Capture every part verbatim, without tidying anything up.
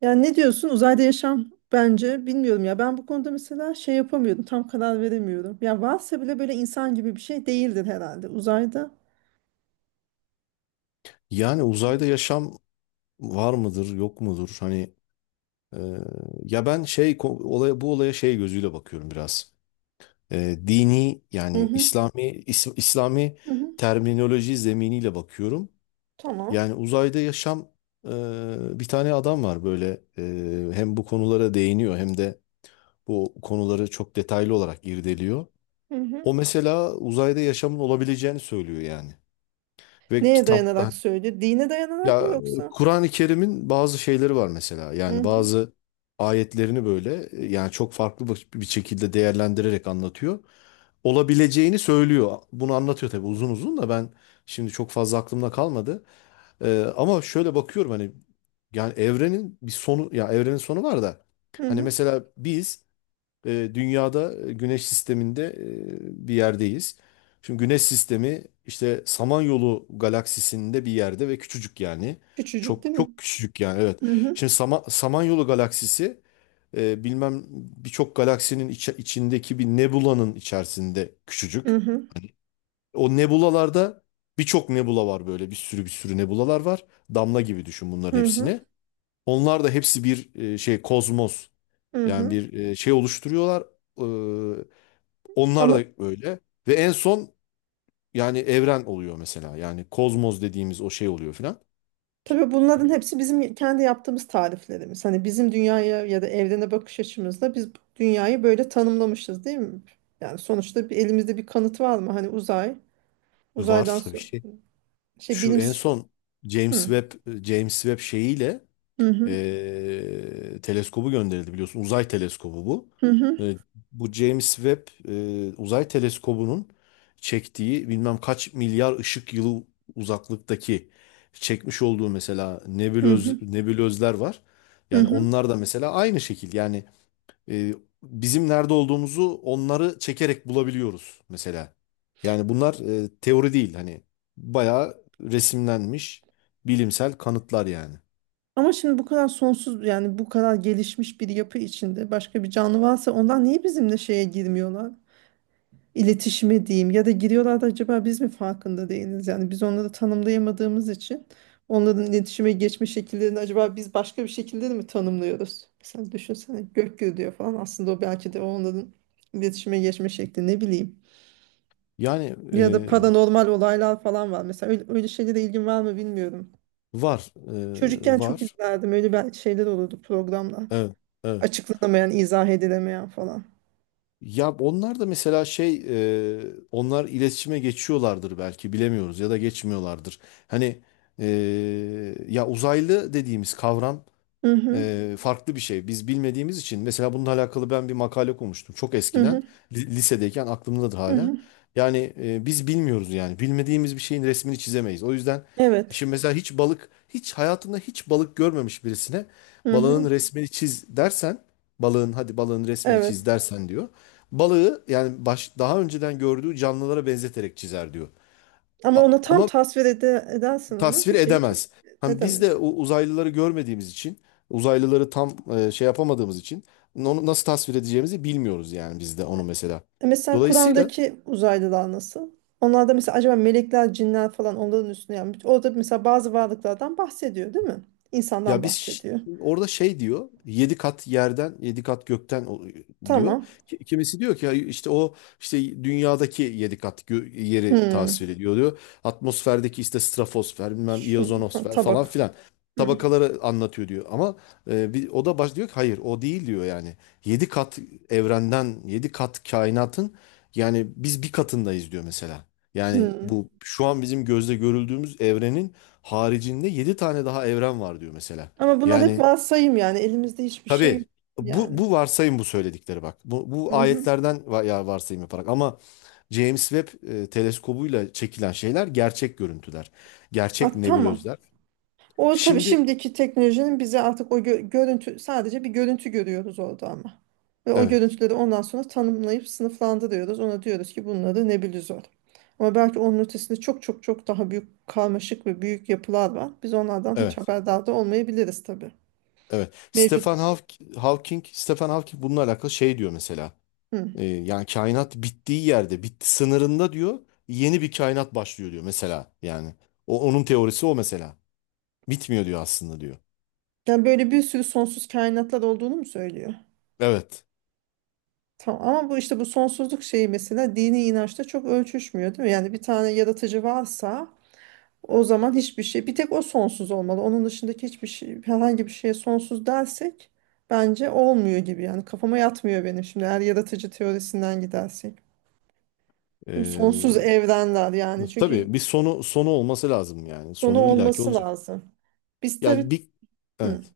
Yani ne diyorsun uzayda yaşam? Bence bilmiyorum ya, ben bu konuda mesela şey yapamıyordum, tam karar veremiyorum. Ya varsa bile böyle insan gibi bir şey değildir herhalde uzayda. Yani uzayda yaşam var mıdır, yok mudur? Hani e, ya ben şey ko- olaya bu olaya şey gözüyle bakıyorum biraz. E, dini Hı yani hı, İslami is- İslami hı hı, terminoloji zeminiyle bakıyorum. tamam. Yani uzayda yaşam e, Bir tane adam var böyle e, hem bu konulara değiniyor hem de bu konuları çok detaylı olarak irdeliyor. Hı hı. O mesela uzayda yaşamın olabileceğini söylüyor yani. Ve Neye kitap dayanarak söylüyor? Dine dayanarak mı Ya yoksa? Kur'an-ı Kerim'in bazı şeyleri var mesela. Hı Yani hı, bazı ayetlerini böyle e, yani çok farklı bir bir şekilde değerlendirerek anlatıyor. Olabileceğini söylüyor. Bunu anlatıyor tabii uzun uzun da ben şimdi çok fazla aklımda kalmadı. Ee, ama şöyle bakıyorum hani yani evrenin bir sonu ya evrenin sonu var da hı hani hı. mesela biz e, dünyada e, güneş sisteminde e, bir yerdeyiz. Şimdi güneş sistemi işte Samanyolu galaksisinde bir yerde ve küçücük yani. Küçücük değil Çok mi? çok küçücük yani evet. Hı hı, Şimdi Sama- Samanyolu galaksisi e, bilmem birçok galaksinin içi- içindeki bir nebulanın içerisinde hı küçücük. hı, Hani o nebulalarda birçok nebula var böyle bir sürü bir sürü nebulalar var. Damla gibi düşün bunların hı hı. hepsini. Onlar da hepsi bir e, şey kozmos. Hı Yani hı. bir e, şey oluşturuyorlar. Ee, Onlar Ama da öyle. Ve en son yani evren oluyor mesela. Yani kozmos dediğimiz o şey oluyor filan. tabii bunların hepsi bizim kendi yaptığımız tariflerimiz. Hani bizim dünyaya ya da evrene bakış açımızda biz bu dünyayı böyle tanımlamışız, değil mi? Yani sonuçta bir, elimizde bir kanıt var mı? Hani uzay, uzaydan Var tabii so-, şey. şey, Şu bilim... en son James Hı. Webb e, James Webb şeyiyle Hı hı, e, teleskobu gönderildi biliyorsun. Uzay teleskobu bu. hı hı, E, Bu James Webb e, uzay teleskobunun çektiği bilmem kaç milyar ışık yılı uzaklıktaki çekmiş olduğu mesela hı hı, nebulöz, nebulözler var. hı Yani hı. onlar da mesela aynı şekil. Yani e, bizim nerede olduğumuzu onları çekerek bulabiliyoruz mesela. Yani bunlar e, teori değil hani bayağı resimlenmiş bilimsel kanıtlar yani. Ama şimdi bu kadar sonsuz, yani bu kadar gelişmiş bir yapı içinde başka bir canlı varsa ondan niye bizimle şeye girmiyorlar? İletişime diyeyim, ya da giriyorlar da acaba biz mi farkında değiliz? Yani biz onları tanımlayamadığımız için onların iletişime geçme şekillerini acaba biz başka bir şekilde de mi tanımlıyoruz? Mesela düşünsene, gök gürülüyor falan, aslında o belki de onların iletişime geçme şekli, ne bileyim. Yani Ya da paranormal olaylar falan var. Mesela öyle, öyle şeylere ilgin var mı bilmiyorum. var, e, Çocukken çok var. izlerdim. Öyle bel-, şeyler olurdu, programlar. Evet, evet. Açıklanamayan, izah edilemeyen falan. Ya onlar da mesela şey, e, onlar iletişime geçiyorlardır belki bilemiyoruz ya da geçmiyorlardır. Hani e, Ya uzaylı dediğimiz kavram Hı hı, e, farklı bir şey. Biz bilmediğimiz için mesela bununla alakalı ben bir makale okumuştum çok hı eskiden hı, li- lisedeyken aklımdadır hı hala. hı. Yani e, biz bilmiyoruz yani bilmediğimiz bir şeyin resmini çizemeyiz. O yüzden Evet. şimdi mesela hiç balık hiç hayatında hiç balık görmemiş birisine Hı balığın hı. resmini çiz dersen balığın hadi balığın resmini Evet. çiz dersen diyor. Balığı yani baş, daha önceden gördüğü canlılara benzeterek çizer diyor. Ama A- ona tam Ama tasvir ede edersen, onu bir tasvir şey hiç edemez. Hani biz de edemez. o uzaylıları görmediğimiz için, uzaylıları tam e, şey yapamadığımız için onu nasıl tasvir edeceğimizi bilmiyoruz yani biz de onu mesela. E mesela Dolayısıyla Kur'an'daki uzaylılar nasıl? Onlar da mesela acaba melekler, cinler falan onların üstüne yapmış. Orada mesela bazı varlıklardan bahsediyor, değil mi? İnsandan ya biz ş- bahsediyor. orada şey diyor. Yedi kat yerden, yedi kat gökten o- diyor. Tamam. Ki- Kimisi diyor ki ya işte o işte dünyadaki yedi kat gö- yeri tasvir Hmm. ediyor diyor. Atmosferdeki işte stratosfer, bilmem Şu, ha, iyozonosfer falan tabak. filan Hmm. tabakaları anlatıyor diyor. Ama e, bir, o da baş diyor ki hayır o değil diyor yani. Yedi kat evrenden, yedi kat kainatın yani biz bir katındayız diyor mesela. Yani Hmm. bu şu an bizim gözle görüldüğümüz evrenin haricinde yedi tane daha evren var diyor mesela. Ama bunlar hep Yani varsayım yani. Elimizde hiçbir şey yok tabii bu, yani. bu varsayım bu söyledikleri bak. Bu, bu Hı hı. ayetlerden va- ya varsayım yaparak ama James Webb e, teleskobuyla çekilen şeyler gerçek görüntüler. Gerçek Ah, tamam. nebulözler. O tabii Şimdi şimdiki teknolojinin bize artık, o gö- görüntü, sadece bir görüntü görüyoruz orada ama. Ve o evet, görüntüleri ondan sonra tanımlayıp sınıflandırıyoruz. Ona diyoruz ki bunları nebulizör. Ama belki onun ötesinde çok çok çok daha büyük, karmaşık ve büyük yapılar var. Biz onlardan hiç evet, haberdar da olmayabiliriz tabii. evet. Mevcut. Stephen Hawk- Hawking, Stephen Hawking bununla alakalı şey diyor mesela. Hı. E, yani kainat bittiği yerde, bitti sınırında diyor, yeni bir kainat başlıyor diyor mesela. Yani o onun teorisi o mesela. Bitmiyor diyor aslında diyor. Yani böyle bir sürü sonsuz kainatlar olduğunu mu söylüyor? Evet. Tamam, ama bu işte, bu sonsuzluk şeyi mesela dini inançta çok ölçüşmüyor değil mi? Yani bir tane yaratıcı varsa, o zaman hiçbir şey, bir tek o sonsuz olmalı. Onun dışındaki hiçbir şey, herhangi bir şeye sonsuz dersek bence olmuyor gibi. Yani kafama yatmıyor benim, şimdi eğer yaratıcı teorisinden gidersek. Değil mi? Sonsuz Ee, evrenler, yani çünkü tabii bir sonu sonu olması lazım yani. sonu Sonu illaki olması olacak. lazım. Biz tabii, Yani bir hı, evet.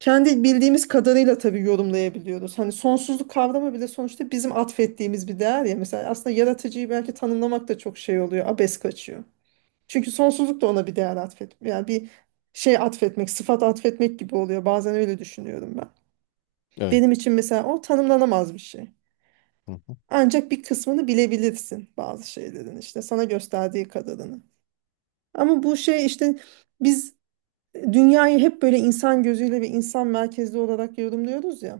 kendi bildiğimiz kadarıyla tabii yorumlayabiliyoruz. Hani sonsuzluk kavramı bile sonuçta bizim atfettiğimiz bir değer ya. Mesela aslında yaratıcıyı belki tanımlamak da çok şey oluyor, abes kaçıyor. Çünkü sonsuzluk da ona bir değer atfet. Yani bir şey atfetmek, sıfat atfetmek gibi oluyor. Bazen öyle düşünüyorum ben. Evet. Benim için mesela o tanımlanamaz bir şey. Hı hı. Ancak bir kısmını bilebilirsin, bazı şeylerin işte sana gösterdiği kadarını. Ama bu şey işte, biz dünyayı hep böyle insan gözüyle ve insan merkezli olarak yorumluyoruz ya.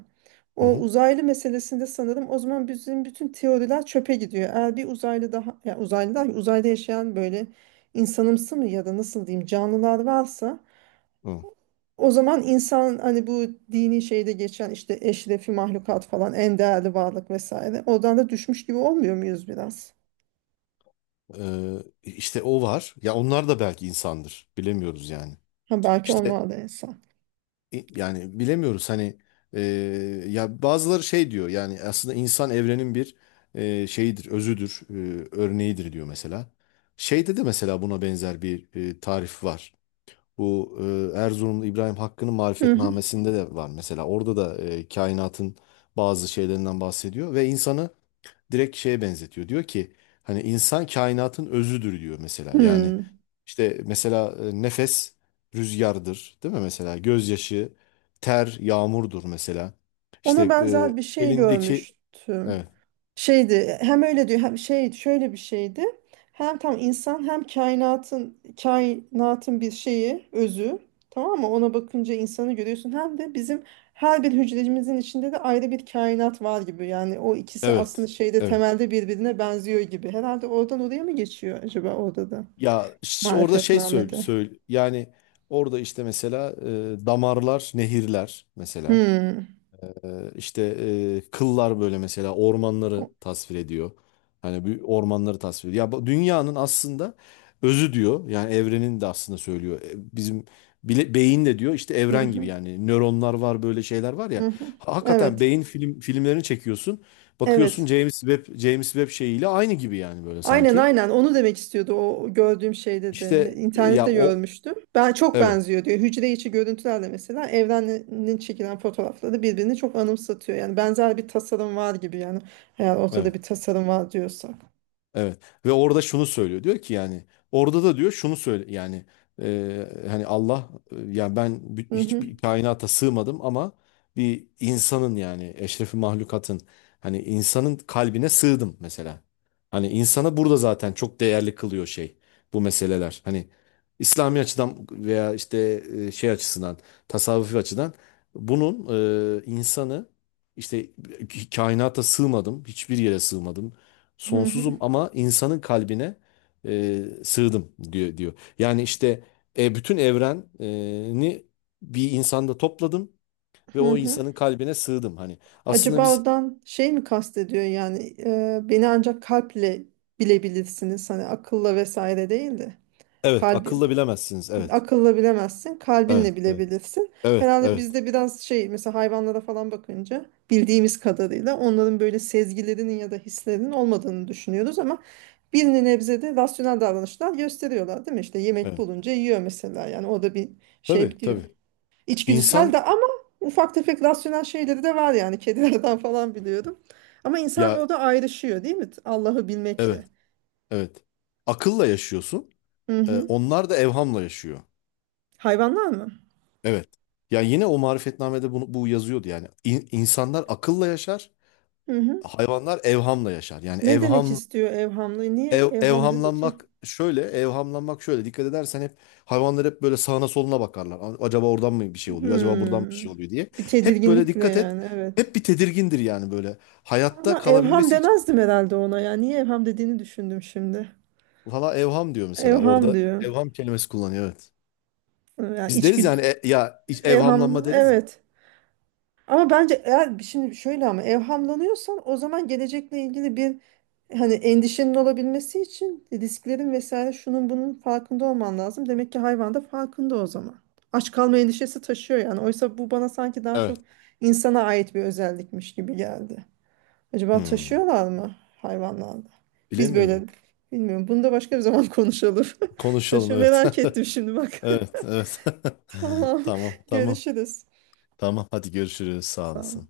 Hı O hı. uzaylı meselesinde sanırım o zaman bizim bütün teoriler çöpe gidiyor. Eğer bir uzaylı daha, ya uzaylı daha, uzayda yaşayan böyle insanımsı mı, ya da nasıl diyeyim, canlılar varsa, Hı. o zaman insan, hani bu dini şeyde geçen işte eşrefi mahlukat falan, en değerli varlık vesaire, oradan da düşmüş gibi olmuyor muyuz biraz? Ee, işte o var. Ya onlar da belki insandır. Bilemiyoruz yani. Ha, belki İşte onlar da insan. i- yani bilemiyoruz hani e, ya bazıları şey diyor yani aslında insan evrenin bir e, şeyidir, özüdür, e, örneğidir diyor mesela. Şeyde de mesela buna benzer bir e, tarif var. Bu e, Erzurumlu İbrahim Hakkı'nın Hı. Marifetnamesinde de var mesela. Orada da e, kainatın bazı şeylerinden bahsediyor ve insanı direkt şeye benzetiyor. Diyor ki hani insan kainatın özüdür diyor mesela. Yani Hmm. işte mesela e, nefes rüzgardır değil mi mesela? Gözyaşı, ter, yağmurdur mesela. İşte Ona e, benzer bir şey elindeki görmüştüm. evet Şeydi, hem öyle diyor, hem şey, şöyle bir şeydi. Hem tam insan, hem kainatın kainatın bir şeyi, özü, tamam mı? Ona bakınca insanı görüyorsun. Hem de bizim her bir hücrecimizin içinde de ayrı bir kainat var gibi. Yani o ikisi aslında evet şeyde, evet. temelde birbirine benziyor gibi. Herhalde oradan oraya mı geçiyor acaba, orada da? Ya ş- orada şey söyle, Marifetname'de. söyle yani orada işte mesela e, damarlar, nehirler mesela. Hmm. Ee, işte e, kıllar böyle mesela ormanları tasvir ediyor. Hani bir ormanları tasvir ediyor. Ya bu dünyanın aslında özü diyor. Yani evrenin de aslında söylüyor. E, Bizim bile, beyin de diyor işte Hı evren gibi hı. yani nöronlar var böyle şeyler var Hı ya. hı. Ha- Hakikaten Evet. beyin film filmlerini çekiyorsun. Bakıyorsun Evet. James Webb James Webb şeyiyle aynı gibi yani böyle Aynen, sanki. aynen onu demek istiyordu, o gördüğüm şey dedi. Ne-, İşte e, ya İnternette o görmüştüm. Ben çok evet benziyor diyor. Hücre içi görüntülerle mesela evrenin çekilen fotoğrafları birbirini çok anımsatıyor. Yani benzer bir tasarım var gibi yani, eğer ortada evet. bir tasarım var diyorsa. Evet ve orada şunu söylüyor diyor ki yani orada da diyor şunu söyle yani e, hani Allah e, yani ben bi- Hı hı, hiçbir kainata sığmadım ama bir insanın yani eşrefi mahlukatın hani insanın kalbine sığdım mesela. Hani insana burada zaten çok değerli kılıyor şey bu meseleler. Hani İslami açıdan veya işte e, şey açısından tasavvufi açıdan bunun e, insanı işte kainata sığmadım hiçbir yere sığmadım hı hı, sonsuzum ama insanın kalbine e, sığdım diyor, diyor. Yani işte e, bütün evreni bir insanda topladım ve hı o hı. insanın kalbine sığdım. Hani aslında Acaba biz oradan şey mi kastediyor, yani e, beni ancak kalple bilebilirsiniz, hani akılla vesaire değil de evet kalbi. akılla bilemezsiniz. Evet. Akılla bilemezsin, kalbinle Evet. Evet. bilebilirsin. Evet. Herhalde Evet. bizde biraz şey, mesela hayvanlara falan bakınca bildiğimiz kadarıyla onların böyle sezgilerinin ya da hislerinin olmadığını düşünüyoruz ama bir nebzede rasyonel davranışlar gösteriyorlar değil mi? İşte yemek Evet. bulunca yiyor mesela, yani o da bir Tabii şey diyor. tabii. İçgüdüsel İnsan de, ama ufak tefek rasyonel şeyleri de var yani, kedilerden falan biliyorum. Ama insan ya orada ayrışıyor değil mi? Allah'ı evet. bilmekle. Evet. Akılla yaşıyorsun. Hı E, hı. Onlar da evhamla yaşıyor. Hayvanlar mı? Evet. Yani yine o marifetnamede bunu, bu yazıyordu yani. İn- insanlar akılla yaşar. Hı hı. Hayvanlar evhamla yaşar. Yani Ne demek evham istiyor evhamlı? Niye Ev, evham dedi ki? evhamlanmak şöyle, evhamlanmak şöyle. Dikkat edersen hep hayvanlar hep böyle sağına soluna bakarlar. A- Acaba oradan mı bir şey oluyor? Acaba buradan bir Hmm. şey oluyor diye. Bir Hep böyle tedirginlikle, dikkat et. yani, evet. Hep bir tedirgindir yani böyle. Hayatta Ama evham kalabilmesi için. demezdim herhalde ona ya. Niye evham dediğini düşündüm şimdi. Valla evham diyor mesela. Evham Orada diyor. evham kelimesi kullanıyor evet. Yani Biz deriz içgüdü. yani e- ya hiç Evham, evhamlanma deriz ya. evet. Ama bence eğer şimdi şöyle, ama evhamlanıyorsan o zaman gelecekle ilgili bir, hani endişenin olabilmesi için risklerin vesaire şunun bunun farkında olman lazım. Demek ki hayvan da farkında o zaman. Aç kalma endişesi taşıyor yani. Oysa bu bana sanki daha çok Evet. insana ait bir özellikmiş gibi geldi. Acaba Hmm, taşıyorlar mı hayvanlarda? Biz böyle, bilemiyorum. bilmiyorum. Bunu da başka bir zaman konuşalım. Konuşalım Taşı evet. merak ettim şimdi bak. Evet, evet. Tamam. Tamam, tamam. Görüşürüz. Tamam. Hadi görüşürüz. Sağ Sağ ol. olasın.